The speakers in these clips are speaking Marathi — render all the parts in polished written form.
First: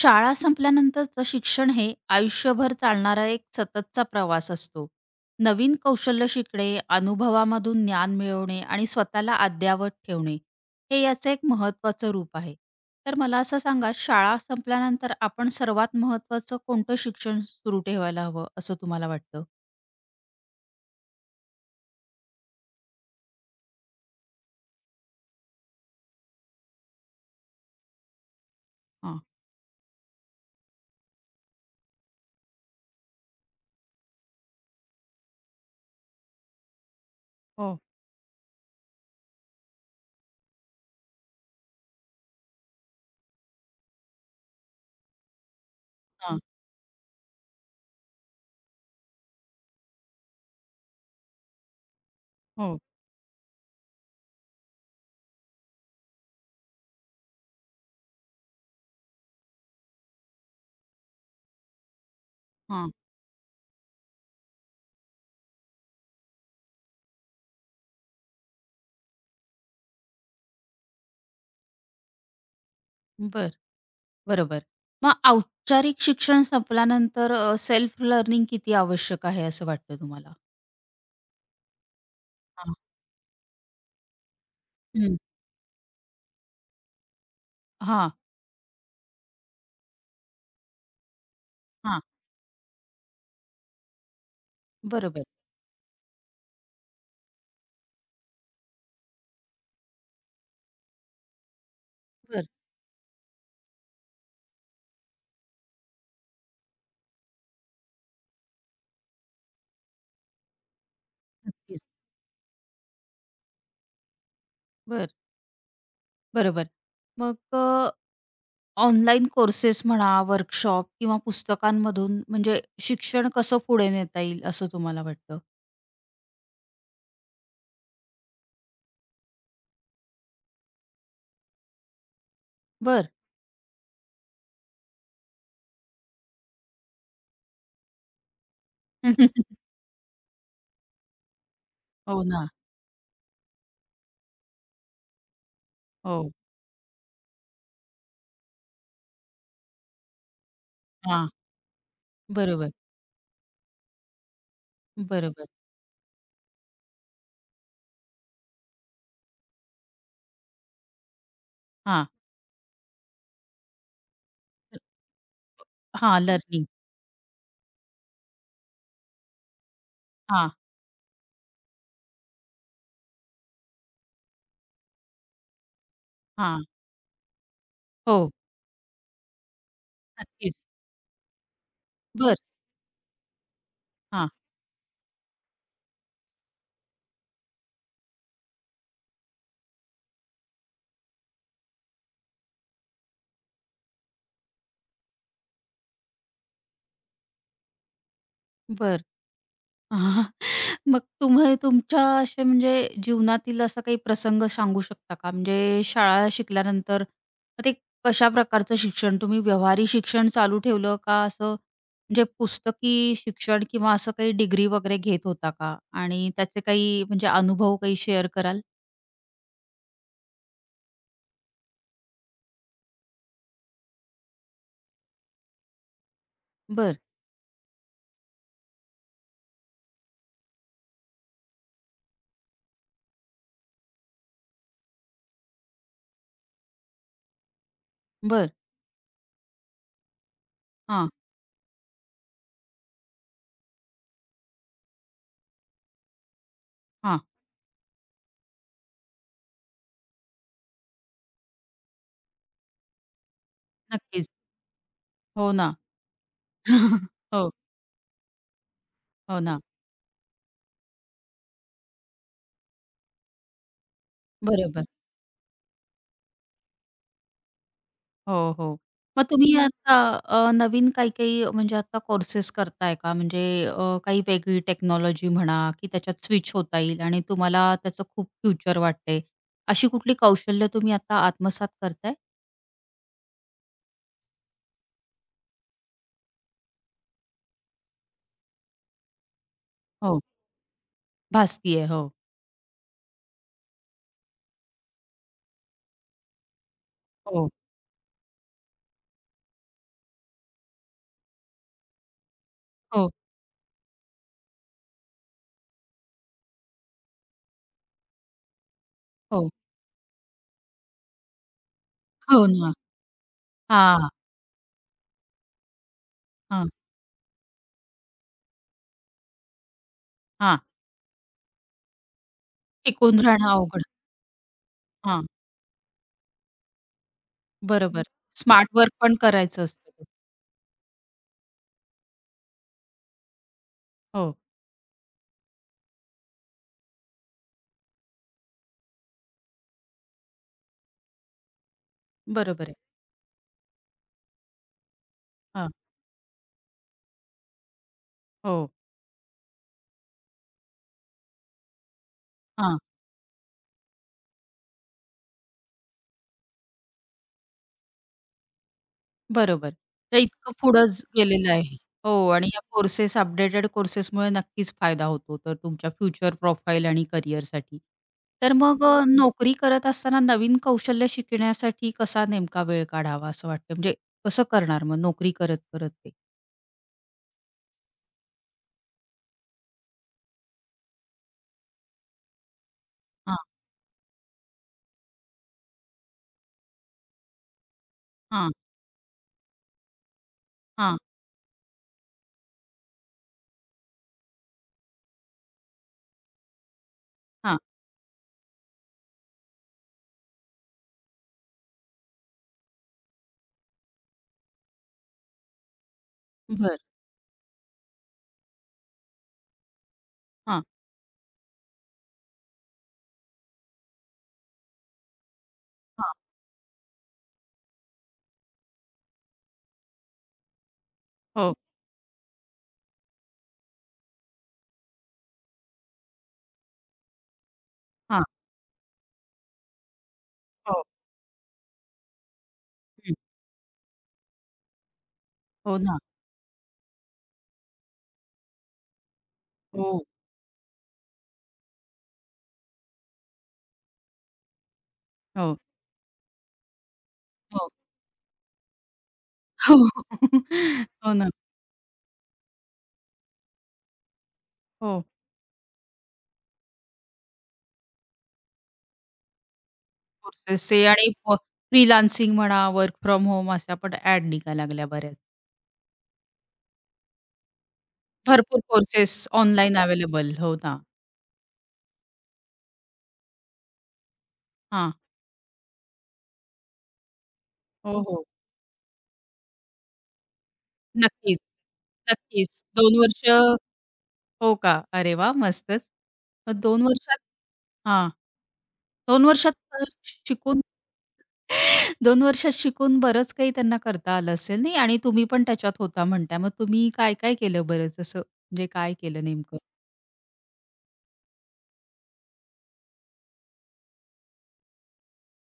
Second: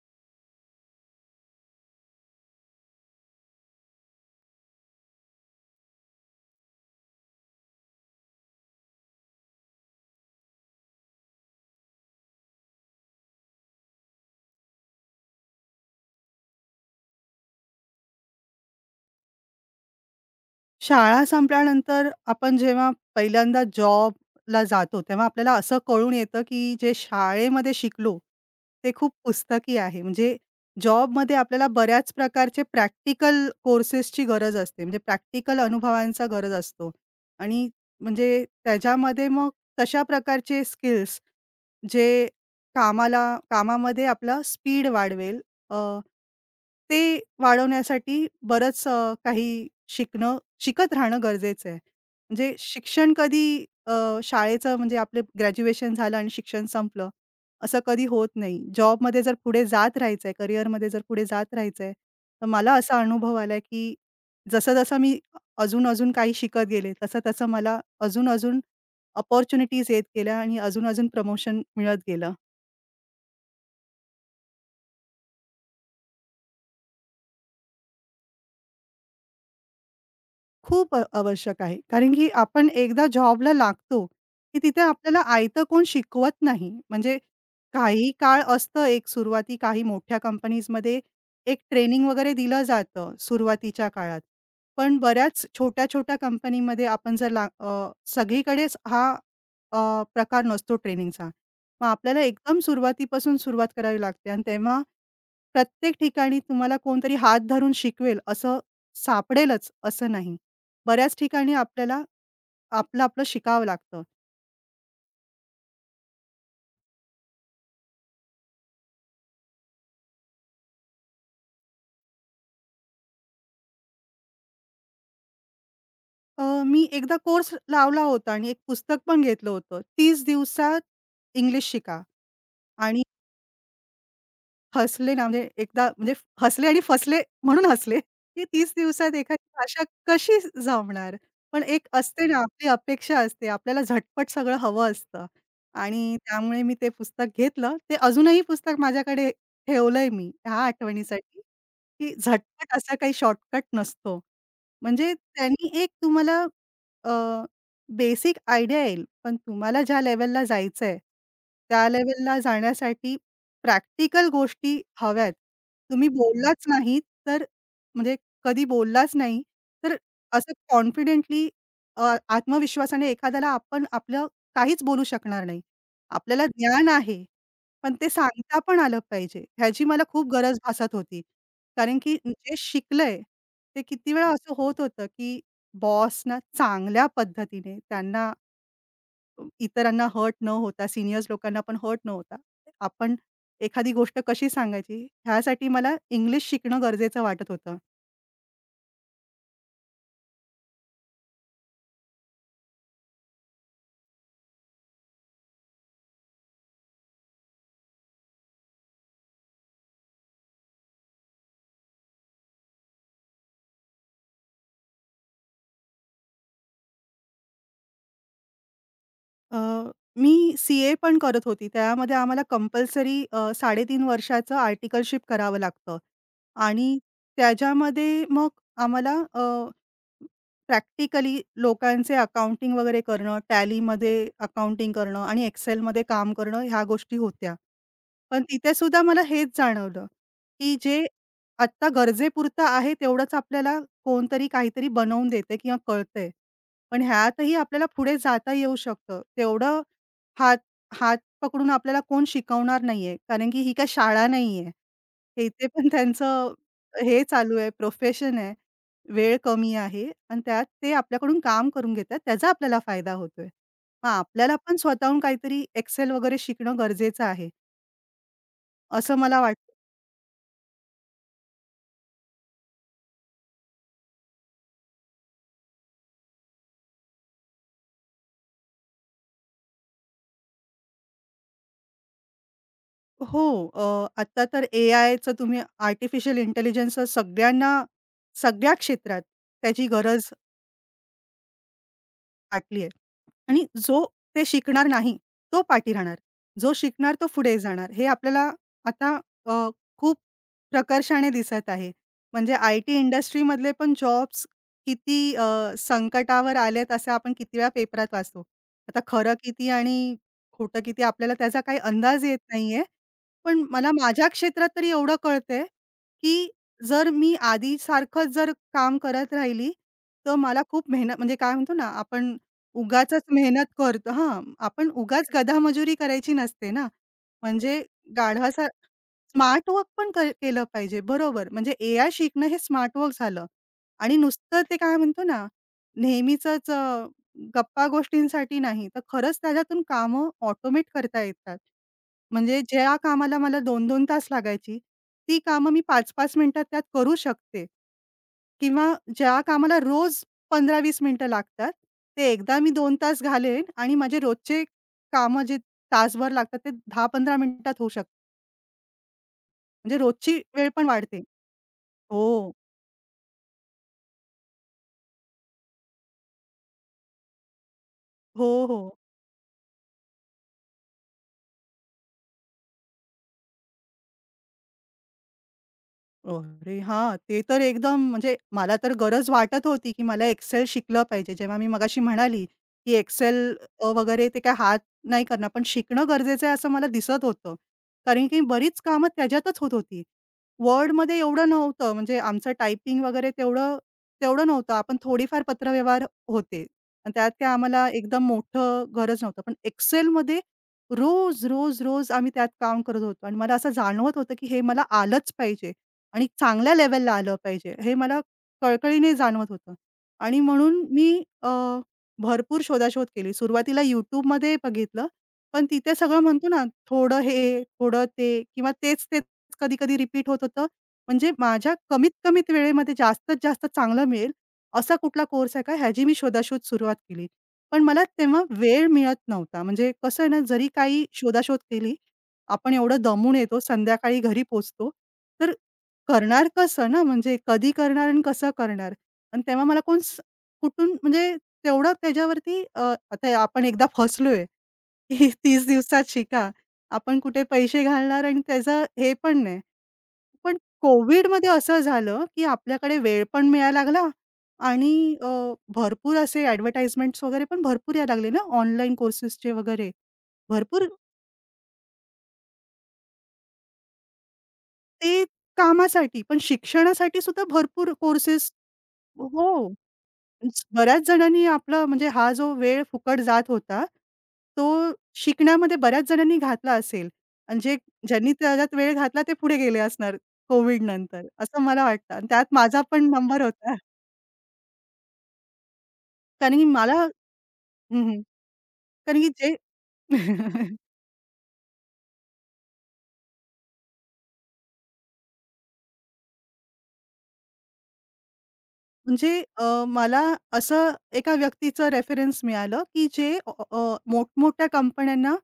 शाळा संपल्यानंतरचं शिक्षण हे आयुष्यभर चालणारा एक सततचा प्रवास असतो. नवीन कौशल्य शिकणे, अनुभवामधून ज्ञान मिळवणे आणि स्वतःला अद्ययावत ठेवणे, हे याचं एक महत्त्वाचं रूप आहे. तर मला असं सांगा, शाळा संपल्यानंतर आपण सर्वात महत्त्वाचं कोणतं शिक्षण सुरू ठेवायला हवं, असं तुम्हाला वाटतं? शाळा संपल्यानंतर आपण जेव्हा पहिल्यांदा जॉबला जातो, तेव्हा आपल्याला असं कळून येतं, की जे शाळेमध्ये शिकलो, ते खूप हां. पुस्तकी आहे. म्हणजे जॉबमध्ये आपल्याला बऱ्याच प्रकारचे प्रॅक्टिकल कोर्सेसची गरज असते. म्हणजे प्रॅक्टिकल अनुभवांचा गरज असतो आणि हो, म्हणजे त्याच्यामध्ये मग तशा प्रकारचे स्किल्स जे कामाला कामामध्ये आपला स्पीड वाढवेल अ, हां. ते वाढवण्यासाठी बरंच काही शिकत राहणं गरजेचं आहे. म्हणजे हो. शिक्षण कधी शाळेचं म्हणजे आपलं ग्रॅज्युएशन झालं आणि शिक्षण संपलं, असं कधी होत नाही. जॉबमध्ये जर पुढे जात राहायचंय, करिअरमध्ये जर पुढे जात राहायचंय, तर मला हां. असा अनुभव आला, की जसं-जसं मी अजून-अजून काही शिकत गेले, तसं-तसं मला अजून-अजून अपॉर्च्युनिटीज येत गेल्या आणि अजून-अजून प्रमोशन मिळत गेलं. बरं. बरोबर. मग औपचारिक शिक्षण संपल्यानंतर सेल्फ लर्निंग किती आवश्यक आहे, असं वाटतं तुम्हाला? खूप आवश्यक आहे. कारण की आपण हां. एकदा जॉबला लागतो, की तिथे आपल्याला आयतं कोण शिकवत नाही. म्हणजे काही हां, काळ असतं एक सुरुवाती काही मोठ्या कंपनीजमध्ये एक हां. ट्रेनिंग वगैरे दिलं जातं सुरुवातीच्या काळात. पण बरोबर. बऱ्याच छोट्या-छोट्या कंपनीमध्ये आपण जर ला सगळीकडेच हा अ, प्रकार नसतो ट्रेनिंगचा. मग आपल्याला बर. एकदम सुरुवातीपासून सुरुवात करावी लागते आणि तेव्हा प्रत्येक ठिकाणी तुम्हाला कोणतरी हात धरून शिकवेल असं सापडेलच असं नाही. बऱ्याच ठिकाणी नक्कीच. आपल्याला आपलं-आपलं शिकावं लागतं. बर. बरोबर. मग ऑनलाईन कोर्सेस म्हणा, वर्कशॉप किंवा पुस्तकांमधून म्हणजे शिक्षण कसं पुढे नेता येईल असं तुम्हाला वाटतं? मी एकदा कोर्स लावला होता आणि एक पुस्तक पण घेतलं होतं. 30 दिवसात इंग्लिश शिका आणि बरं. हसले ना, म्हणजे एकदा म्हणजे हसले आणि फसले म्हणून हसले, की 30 दिवसात एखादी भाषा कशी जमणार? पण एक हो असते ना, ना. आपली अपेक्षा असते. आपल्याला झटपट सगळं हवं असतं आणि हो. त्यामुळे मी ते पुस्तक घेतलं. ते अजूनही पुस्तक माझ्याकडे ठेवलंय मी ह्या हां. आठवणीसाठी, की बरोबर. झटपट असा काही शॉर्टकट नसतो. म्हणजे बरोबर. त्यांनी एक तुम्हाला बेसिक आयडिया येईल, पण तुम्हाला ज्या लेव्हलला जायचंय, त्या हां. लेव्हलला जाण्यासाठी प्रॅक्टिकल गोष्टी हव्यात. तुम्ही हां. बोललाच लर्निंग. नाही, तर म्हणजे कधी बोललाच नाही, तर हां, असं कॉन्फिडेंटली आत्मविश्वासाने एखाद्याला आपण आपलं काहीच बोलू शकणार नाही. आपल्याला हां. ज्ञान आहे, पण ते हो. सांगता पण आलं पाहिजे. ह्याची मला खूप नक्कीच. गरज भासत होती. कारण की बर. जे शिकलंय, ते किती वेळा हां. असं होत होतं, की बॉसना चांगल्या पद्धतीने त्यांना इतरांना हर्ट न होता, सीनियर्स लोकांना पण हर्ट न होता, आपण एखादी गोष्ट कशी सांगायची, ह्यासाठी मला इंग्लिश शिकणं गरजेचं वाटत होतं. बरं. मग तुम्ही तुमच्या असे म्हणजे जीवनातील असा काही प्रसंग सांगू शकता का? म्हणजे शाळा शिकल्यानंतर मग ते कशा प्रकारचं शिक्षण तुम्ही व्यवहारी शिक्षण चालू ठेवलं का असं म्हणजे पुस्तकी शिक्षण किंवा असं काही डिग्री वगैरे घेत होता का? आणि त्याचे काही म्हणजे अनुभव काही शेअर कराल? अ, मी सी-ए पण करत होती. त्यामध्ये आम्हाला कंपल्सरी 3.5 वर्षाचं आर्टिकलशिप करावं लागतं बरं, आणि त्याच्यामध्ये मग आम्हाला प्रॅक्टिकली लोकांचे अकाउंटिंग वगैरे करणं, टॅलीमध्ये अकाउंटिंग करणं आणि Excelमध्ये काम करणं ह्या गोष्टी होत्या. पण बरं. तिथे सुद्धा मला हेच जाणवलं, की जे हां, आत्ता गरजेपुरतं आहे तेवढंच आपल्याला कोणतरी काहीतरी बनवून देते किंवा कळतंय. पण हां. ह्यातही आपल्याला पुढे जाता येऊ शकतं. तेवढं हात हात पकडून आपल्याला कोण शिकवणार नाहीये. कारण की ही काय शाळा नक्कीच. नाहीये. हे हो इथे ना. पण त्यांचं हे हो, चालू आहे, प्रोफेशन आहे. वेळ हो ना. कमी आहे आणि त्यात ते आपल्याकडून काम करून घेतात. त्याचा आपल्याला फायदा होतोय. मग आपल्याला पण बरोबर. स्वतःहून काहीतरी एक्सेल वगैरे शिकणं गरजेचं आहे, हो, हो. असं मग मला तुम्ही वाटतं. आता नवीन काही-काही म्हणजे आता कोर्सेस करताय का? म्हणजे काही वेगळी टेक्नॉलॉजी म्हणा की त्याच्यात स्विच होता येईल आणि तुम्हाला त्याचं खूप फ्युचर वाटतंय. अशी कुठली कौशल्य तुम्ही आता आत्मसात करताय? हो, आत्ता तर एआयचं तुम्ही आर्टिफिशियल इंटेलिजन्सचं सगळ्यांना सगळ्या क्षेत्रात त्याची हो, गरज भासतीये. हो, फाटली आहे. आणि जो ते शिकणार नाही, तो पाठी राहणार. जो शिकणार तो हो, पुढे जाणार. हे आपल्याला आता अ, खूप प्रकर्षाने दिसत आहे. म्हणजे आय-टी हो, इंडस्ट्रीमधले पण जॉब्स किती संकटावर आलेत असं आपण किती वेळा पेपरात वाचतो. आता खरं हो, किती आणि खोटं किती आपल्याला त्याचा काही अंदाज येत हो ना. नाहीये. पण मला हां, माझ्या क्षेत्रात तरी एवढं कळतंय, की हां, जर मी आधीसारखंच जर काम करत राहिली, तर हां. मला खूप मेहनत म्हणजे काय म्हणतो ना आपण टिकून उगाचच राहणं मेहनत अवघड. करतो हां, आपण उगाच हां, गधा-मजुरी करायची नसते ना. म्हणजे बरोबर. गाढवासा स्मार्ट वर्क पण करायचं स्मार्ट वर्क असतं. पण केलं पाहिजे. बरोबर, म्हणजे एआय शिकणं हे स्मार्ट वर्क झालं आणि हो, नुसतं ते काय म्हणतो ना, नेहमीचंच गप्पा गोष्टींसाठी नाही, तर खरंच त्याच्यातून कामं ऑटोमेट करता येतात. म्हणजे बरोबर आहे. ज्या कामाला मला 2-2 तास लागायची, ती हां, कामं मी 5-5 मिनिटात त्यात करू शकते. हो, किंवा ज्या कामाला रोज 15-20 मिनिटं लागतात, ते एकदा मी 2 तास घालेन आणि माझे रोजचे कामं जे तासभर लागतात, ते 10-15 मिनिटात होऊ शकतात. बरोबर. म्हणजे तर रोजची इतकं वेळ पुढं पण वाढते. गेलेलं आहे. हो आणि हो. या कोर्सेस अपडेटेड कोर्सेसमुळे नक्कीच फायदा होतो तर तुमच्या फ्युचर प्रोफाईल आणि करिअरसाठी. हो, तर हो. मग नोकरी करत असताना नवीन कौशल्य शिकण्यासाठी कसा नेमका वेळ काढावा असं वाटतं? म्हणजे कसं करणार मग नोकरी करत, करत ते? अरे हां, ते तर एकदम म्हणजे मला तर गरज वाटत होती, की मला एक्सेल शिकलं पाहिजे. जेव्हा मी मगाशी म्हणाली, की एक्सेल हां, वगैरे ते काय हात नाही करणार, पण शिकणं गरजेचं आहे असं मला दिसत होतं. कारण की हां, बरीच कामं त्याच्यातच होत होती. हां, Wordमध्ये एवढं नव्हतं म्हणजे आमचं टायपिंग वगैरे तेवढं तेवढं नव्हतं. आपण थोडीफार पत्रव्यवहार होते आणि त्यात काय हां. आम्हाला एकदम मोठं गरज नव्हतं. पण एक्सेलमध्ये रोज, रोज, रोज आम्ही त्यात काम करत होतो आणि मला असं जाणवत होतं, की हे मला आलंच पाहिजे. आणि चांगल्या बरं. लेव्हलला आलं पाहिजे, हे मला कळकळीने जाणवत होतं. आणि हां, म्हणून मी अ, भरपूर शोधाशोध केली. सुरुवातीला YouTubeमध्ये बघितलं, पण तिथे हां. सगळं म्हणतो ना, थोडं हे, थोडं ते किंवा तेच-तेच कधी-कधी रिपीट होत होतं. म्हणजे हो. माझ्या कमीत-कमीत वेळेमध्ये जास्तीत जास्त चांगलं मिळेल, असा कुठला कोर्स आहे का, ह्याची मी शोधाशोध सुरुवात केली. पण मला हां. तेव्हा वेळ मिळत नव्हता. म्हणजे कसं आहे ना, जरी हो. काही शोधाशोध केली, आपण एवढं हं. दमून येतो, संध्याकाळी घरी पोहोचतो, तर हो ना. करणार कसं ना? म्हणजे कधी करणार आणि कसं करणार? आणि तेव्हा मला हो. कोण स कुठून म्हणजे तेवढं त्याच्यावरती आता आपण एकदा फसलोय, की हो. 30 दिवसात शिका. आपण कुठे हो. पैसे घालणार आणि त्याचं हे पण नाही. हो. पण हो ना. कोव्हिडमध्ये असं झालं, की आपल्याकडे वेळ पण मिळायला लागला हो. आणि अ, भरपूर असे ॲडव्हर्टाइजमेंट्स वगैरे पण भरपूर यायला लागले ना ऑनलाईन कोर्सेसचे वगैरे. कोर्सेस आहे भरपूर आणि फ्रीलान्सिंग म्हणा, वर्क फ्रॉम होम अशा पण ॲड निघायला लागल्या बऱ्याच. ते कामासाठी, पण शिक्षणासाठी सुद्धा भरपूर कोर्सेस भरपूर कोर्सेस हो. Online available. हो ना. बऱ्याच जणांनी आपला म्हणजे हा जो वेळ फुकट जात होता, तो हां. शिकण्यामध्ये बऱ्याच जणांनी घातला असेल आणि जे हो, हो. ज्यांनी त्याच्यात वेळ घातला ते पुढे गेले असणार कोविड नंतर, नक्कीच. असं मला वाटतं आणि त्यात नक्कीच. माझा 2 पण वर्ष नंबर होता. हो का? अरे वाह! मस्तच. मग कारण की 2 मला वर्षात हं, हां. हं. कारण 2 की वर्षात जे तर शिकून 2 वर्षात शिकून बरंच काही त्यांना करता आलं असेल नाही आणि तुम्ही पण त्याच्यात होता म्हणताय. मग तुम्ही काय-काय केलं बरं? जसं म्हणजे काय केलं म्हणजे नेमकं? मला असं एका व्यक्तीचं रेफरन्स मिळालं, की जे अ, अ, मोठमोठ्या कंपन्यांना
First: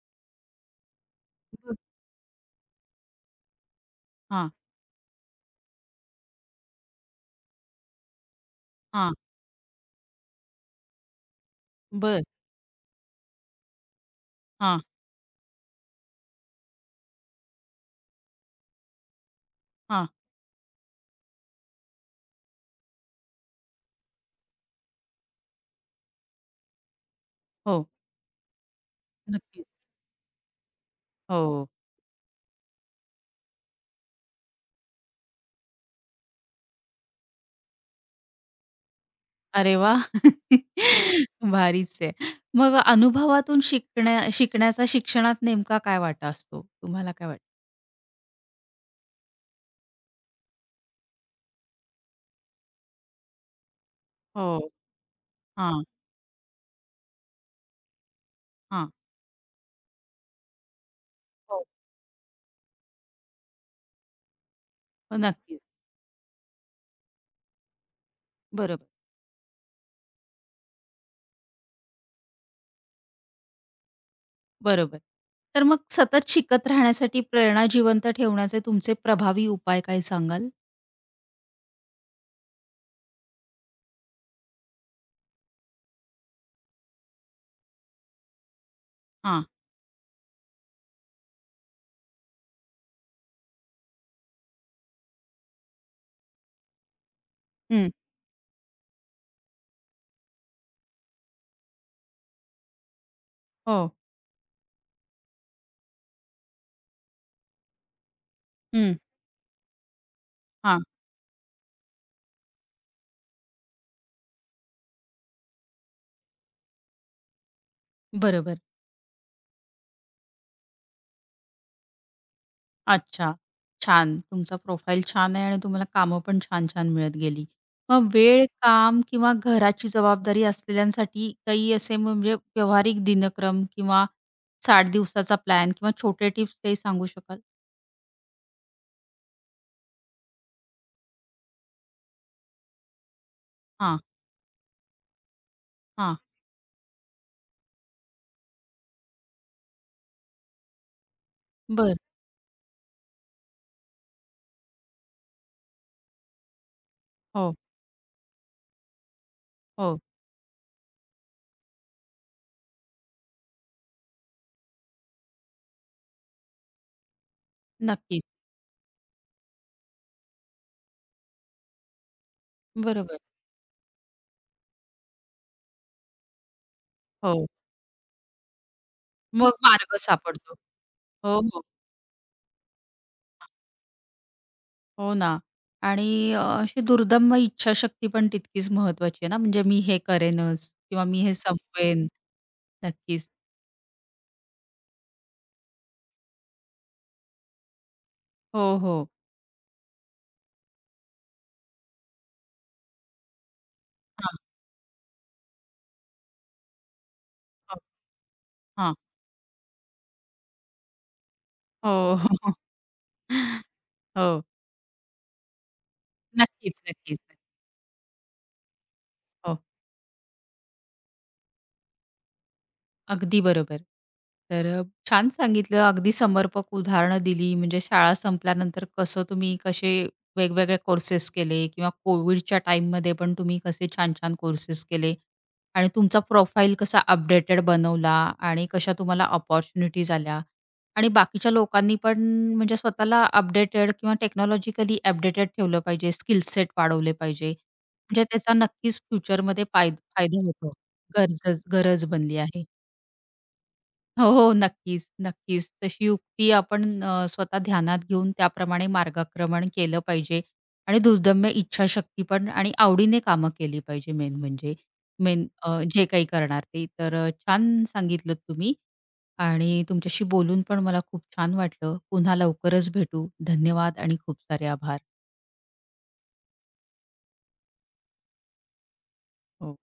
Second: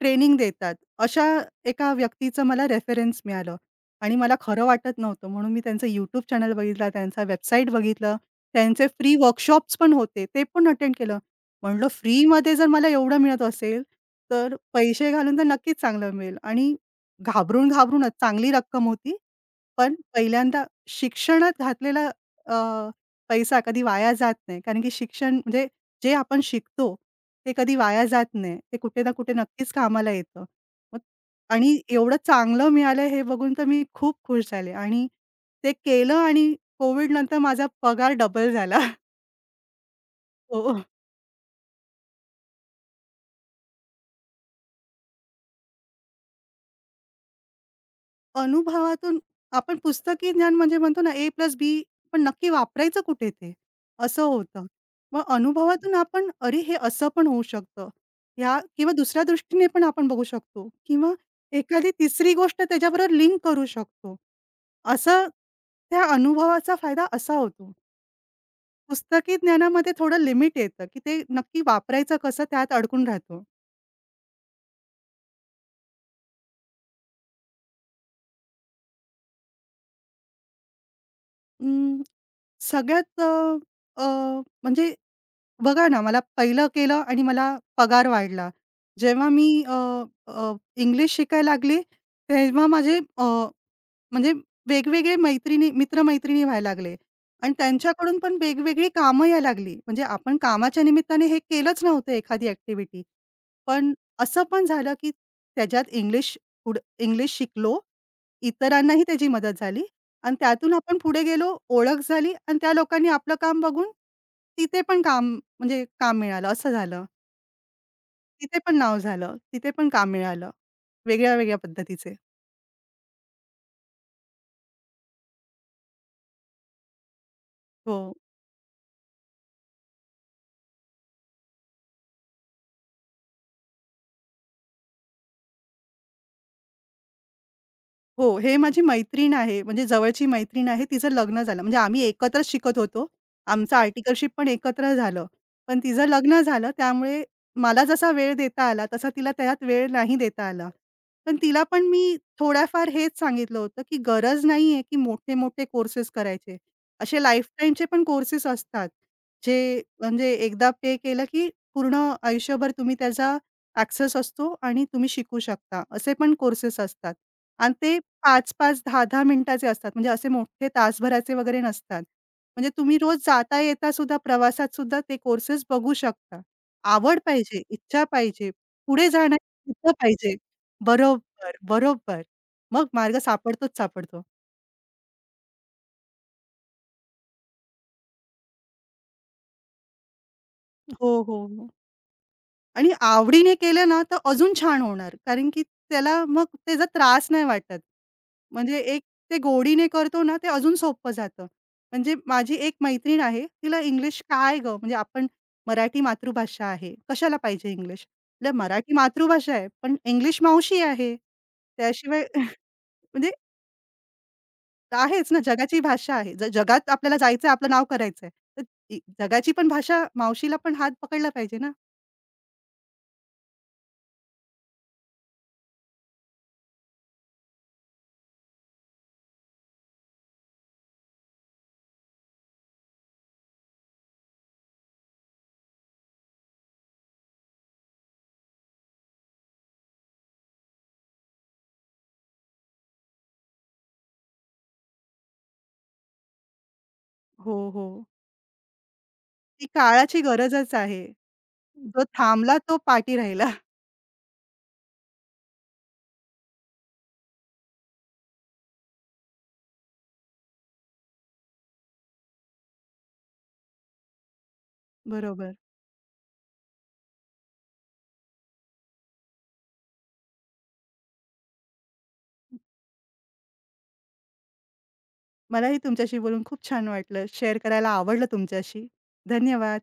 ट्रेनिंग देतात. अशा एका व्यक्तीचं मला रेफरन्स मिळालं आणि मला हां, खरं वाटत नव्हतं म्हणून मी त्यांचं YouTube चॅनल बघितला, त्यांचा वेबसाईट बघितलं, त्यांचे हां. फ्री वर्कशॉप्स पण होते, ते पण अटेंड केलं. म्हणलं बरं. फ्रीमध्ये जर मला एवढं मिळत असेल, तर हां, पैसे घालून तर नक्कीच चांगलं मिळेल आणि घाबरून, घाबरूनच चांगली रक्कम होती. पण हां. पहिल्यांदा शिक्षणात घातलेला पैसा कधी वाया जात नाही. कारण की शिक्षण म्हणजे जे आपण शिकतो, ते कधी हो, वाया जात नाही. ते कुठे ना कुठे नक्कीच. नक्कीच कामाला येतं. मग हो. हो. आणि एवढं चांगलं मिळालं हे बघून तर मी खूप खुश झाले आणि ते केलं आणि कोविडनंतर माझा पगार डबल झाला. अरे वा, हो. भारीच आहे. मग अनुभवातून शिकण्याचा शिक्षणात नेमका काय वाटा असतो? तुम्हाला काय वाटतं? अनुभवातून आपण पुस्तकी ज्ञान म्हणजे म्हणतो ना, ए प्लस बी पण नक्की वापरायचं कुठे ते? असं होतं. हो. मग हां, अनुभवातून आपण अरे, हे असं पण होऊ शकतं. ह्या हां. किंवा दुसऱ्या दृष्टीने पण आपण बघू शकतो किंवा हो. एखादी तिसरी गोष्ट त्याच्याबरोबर लिंक करू शकतो. हो, असं नक्कीच. त्या अनुभवाचा फायदा असा होतो. बरोबर, पुस्तकी ज्ञानामध्ये थोडं लिमिट येतं, की ते नक्की वापरायचं कसं त्यात अडकून राहतो. बरोबर. तर मग सतत शिकत राहण्यासाठी प्रेरणा जिवंत ठेवण्याचे तुमचे प्रभावी उपाय काय सांगाल? अं, सगळ्यात अ, अ, म्हणजे बघा ना, मला पहिलं केलं आणि मला पगार वाढला. जेव्हा हां. मी अ, अ, इंग्लिश शिकायला लागली, तेव्हा माझे म्हणजे वेगवेगळे मैत्रिणी मित्र-मैत्रिणी व्हायला लागले आणि हं. त्यांच्याकडून पण वेगवेगळी कामं यायला लागली. म्हणजे आपण कामाच्या निमित्ताने हे केलंच नव्हतं एखादी ॲक्टिव्हिटी. हो. पण असं पण झालं, की त्याच्यात इंग्लिश इंग्लिश शिकलो. हं. इतरांनाही त्याची मदत झाली आणि त्यातून हां, आपण पुढे गेलो, ओळख झाली आणि त्या लोकांनी आपलं काम बघून तिथे पण काम म्हणजे काम मिळालं असं झालं. तिथे बरोबर. पण नाव झालं. तिथे पण काम मिळालं वेगळ्या-वेगळ्या पद्धतीचे. अच्छा. छान. तुमचा प्रोफाईल छान आहे आणि तुम्हाला कामं पण छान-छान मिळत गेली. हो. मग वेळ, काम किंवा घराची जबाबदारी असलेल्यांसाठी काही असे म्हणजे व्यावहारिक दिनक्रम किंवा 60 दिवसाचा प्लॅन किंवा छोटे टिप्स काही सांगू शकाल? हो, हे माझी मैत्रीण आहे, म्हणजे जवळची मैत्रीण आहे. तिचं लग्न झालं. म्हणजे आम्ही एकत्रच शिकत होतो. आमचं हां, आर्टिकलशिप पण एकत्र झालं. पण तिचं हां. लग्न झालं, त्यामुळे मला जसा वेळ देता आला, तसा तिला त्यात वेळ नाही देता आला. पण तिला पण बरं. मी थोड्याफार हेच सांगितलं होतं, की गरज नाहीये, की मोठे-मोठे कोर्सेस करायचे. असे हो, लाईफटाईमचे पण कोर्सेस असतात, जे हो. म्हणजे एकदा पे केलं, की पूर्ण आयुष्यभर तुम्ही त्याचा ॲक्सेस असतो आणि तुम्ही शिकू शकता. असे पण कोर्सेस असतात आणि ते नक्कीच. 5-5, 10-10 मिनिटाचे असतात. म्हणजे असे मोठे तासभराचे वगैरे नसतात. म्हणजे तुम्ही रोज बरोबर. जाता येता सुद्धा प्रवासात सुद्धा ते कोर्सेस बघू शकता. आवड हो. पाहिजे, इच्छा पाहिजे, पुढे मग जाण्याची जिद्द मार्ग पाहिजे. सापडतो. हो, बरोबर, हो. बरोबर. मग मार्ग सापडतोच सापडतो. हो ना. आणि अशी दुर्दम्य इच्छाशक्ती पण तितकीच महत्वाची आहे ना, म्हणजे मी हे करेनच किंवा हो, मी हे हो. संपवेन. आणि नक्कीच. आवडीने केलं ना, तर अजून छान होणार. कारण की त्याला मग त्याचा त्रास नाही वाटत. हो, म्हणजे एक हो. ते गोडीने करतो ना, ते अजून सोपं जातं. म्हणजे माझी एक मैत्रीण आहे, तिला इंग्लिश हां, काय गं, म्हणजे आपण मराठी मातृभाषा आहे, कशाला पाहिजे हो, इंग्लिश? आपल्या मराठी हां. मातृभाषा आहे, पण इंग्लिश मावशी आहे. हो, त्याशिवाय हो. म्हणजे हो. आहेच ना, जगाची भाषा आहे. नक्कीच, जगात आपल्याला नक्कीच. जायचं आपलं नाव करायचं तर जगाची हो. पण भाषा मावशीला पण हात पकडला पाहिजे ना. अगदी बरोबर. तर छान सांगितलं. अगदी समर्पक उदाहरणं दिली. म्हणजे शाळा संपल्यानंतर कसं तुम्ही कसे वेगवेगळे कोर्सेस केले किंवा कोविडच्या टाईममध्ये पण तुम्ही कसे छान-छान कोर्सेस केले आणि तुमचा प्रोफाईल कसा अपडेटेड बनवला आणि कशा तुम्हाला अपॉर्च्युनिटीज आल्या आणि बाकीच्या लोकांनी पण म्हणजे स्वतःला अपडेटेड किंवा टेक्नॉलॉजिकली अपडेटेड ठेवलं पाहिजे, स्किल सेट वाढवले पाहिजे. हो, हो. म्हणजे त्याचा नक्कीच फ्युचरमध्ये ती काळाची फायदा होतो. गरजच आहे. गरज जो गरज बनली थांबला आहे. तो पाठी राहिला. हो, हो. नक्कीच, नक्कीच. तशी युक्ती आपण स्वतः ध्यानात घेऊन त्याप्रमाणे मार्गक्रमण केलं पाहिजे आणि दुर्दम्य इच्छाशक्ती पण आणि आवडीने कामं केली पाहिजे मेन म्हणजे. मेन बरोबर. जे काही करणार ते. तर छान सांगितलत तुम्ही आणि तुमच्याशी बोलून पण मला खूप छान वाटलं. पुन्हा लवकरच भेटू. धन्यवाद आणि खूप सारे आभार. मलाही तुमच्याशी बोलून खूप छान वाटलं. शेअर करायला आवडलं तुमच्याशी. हो. धन्यवाद.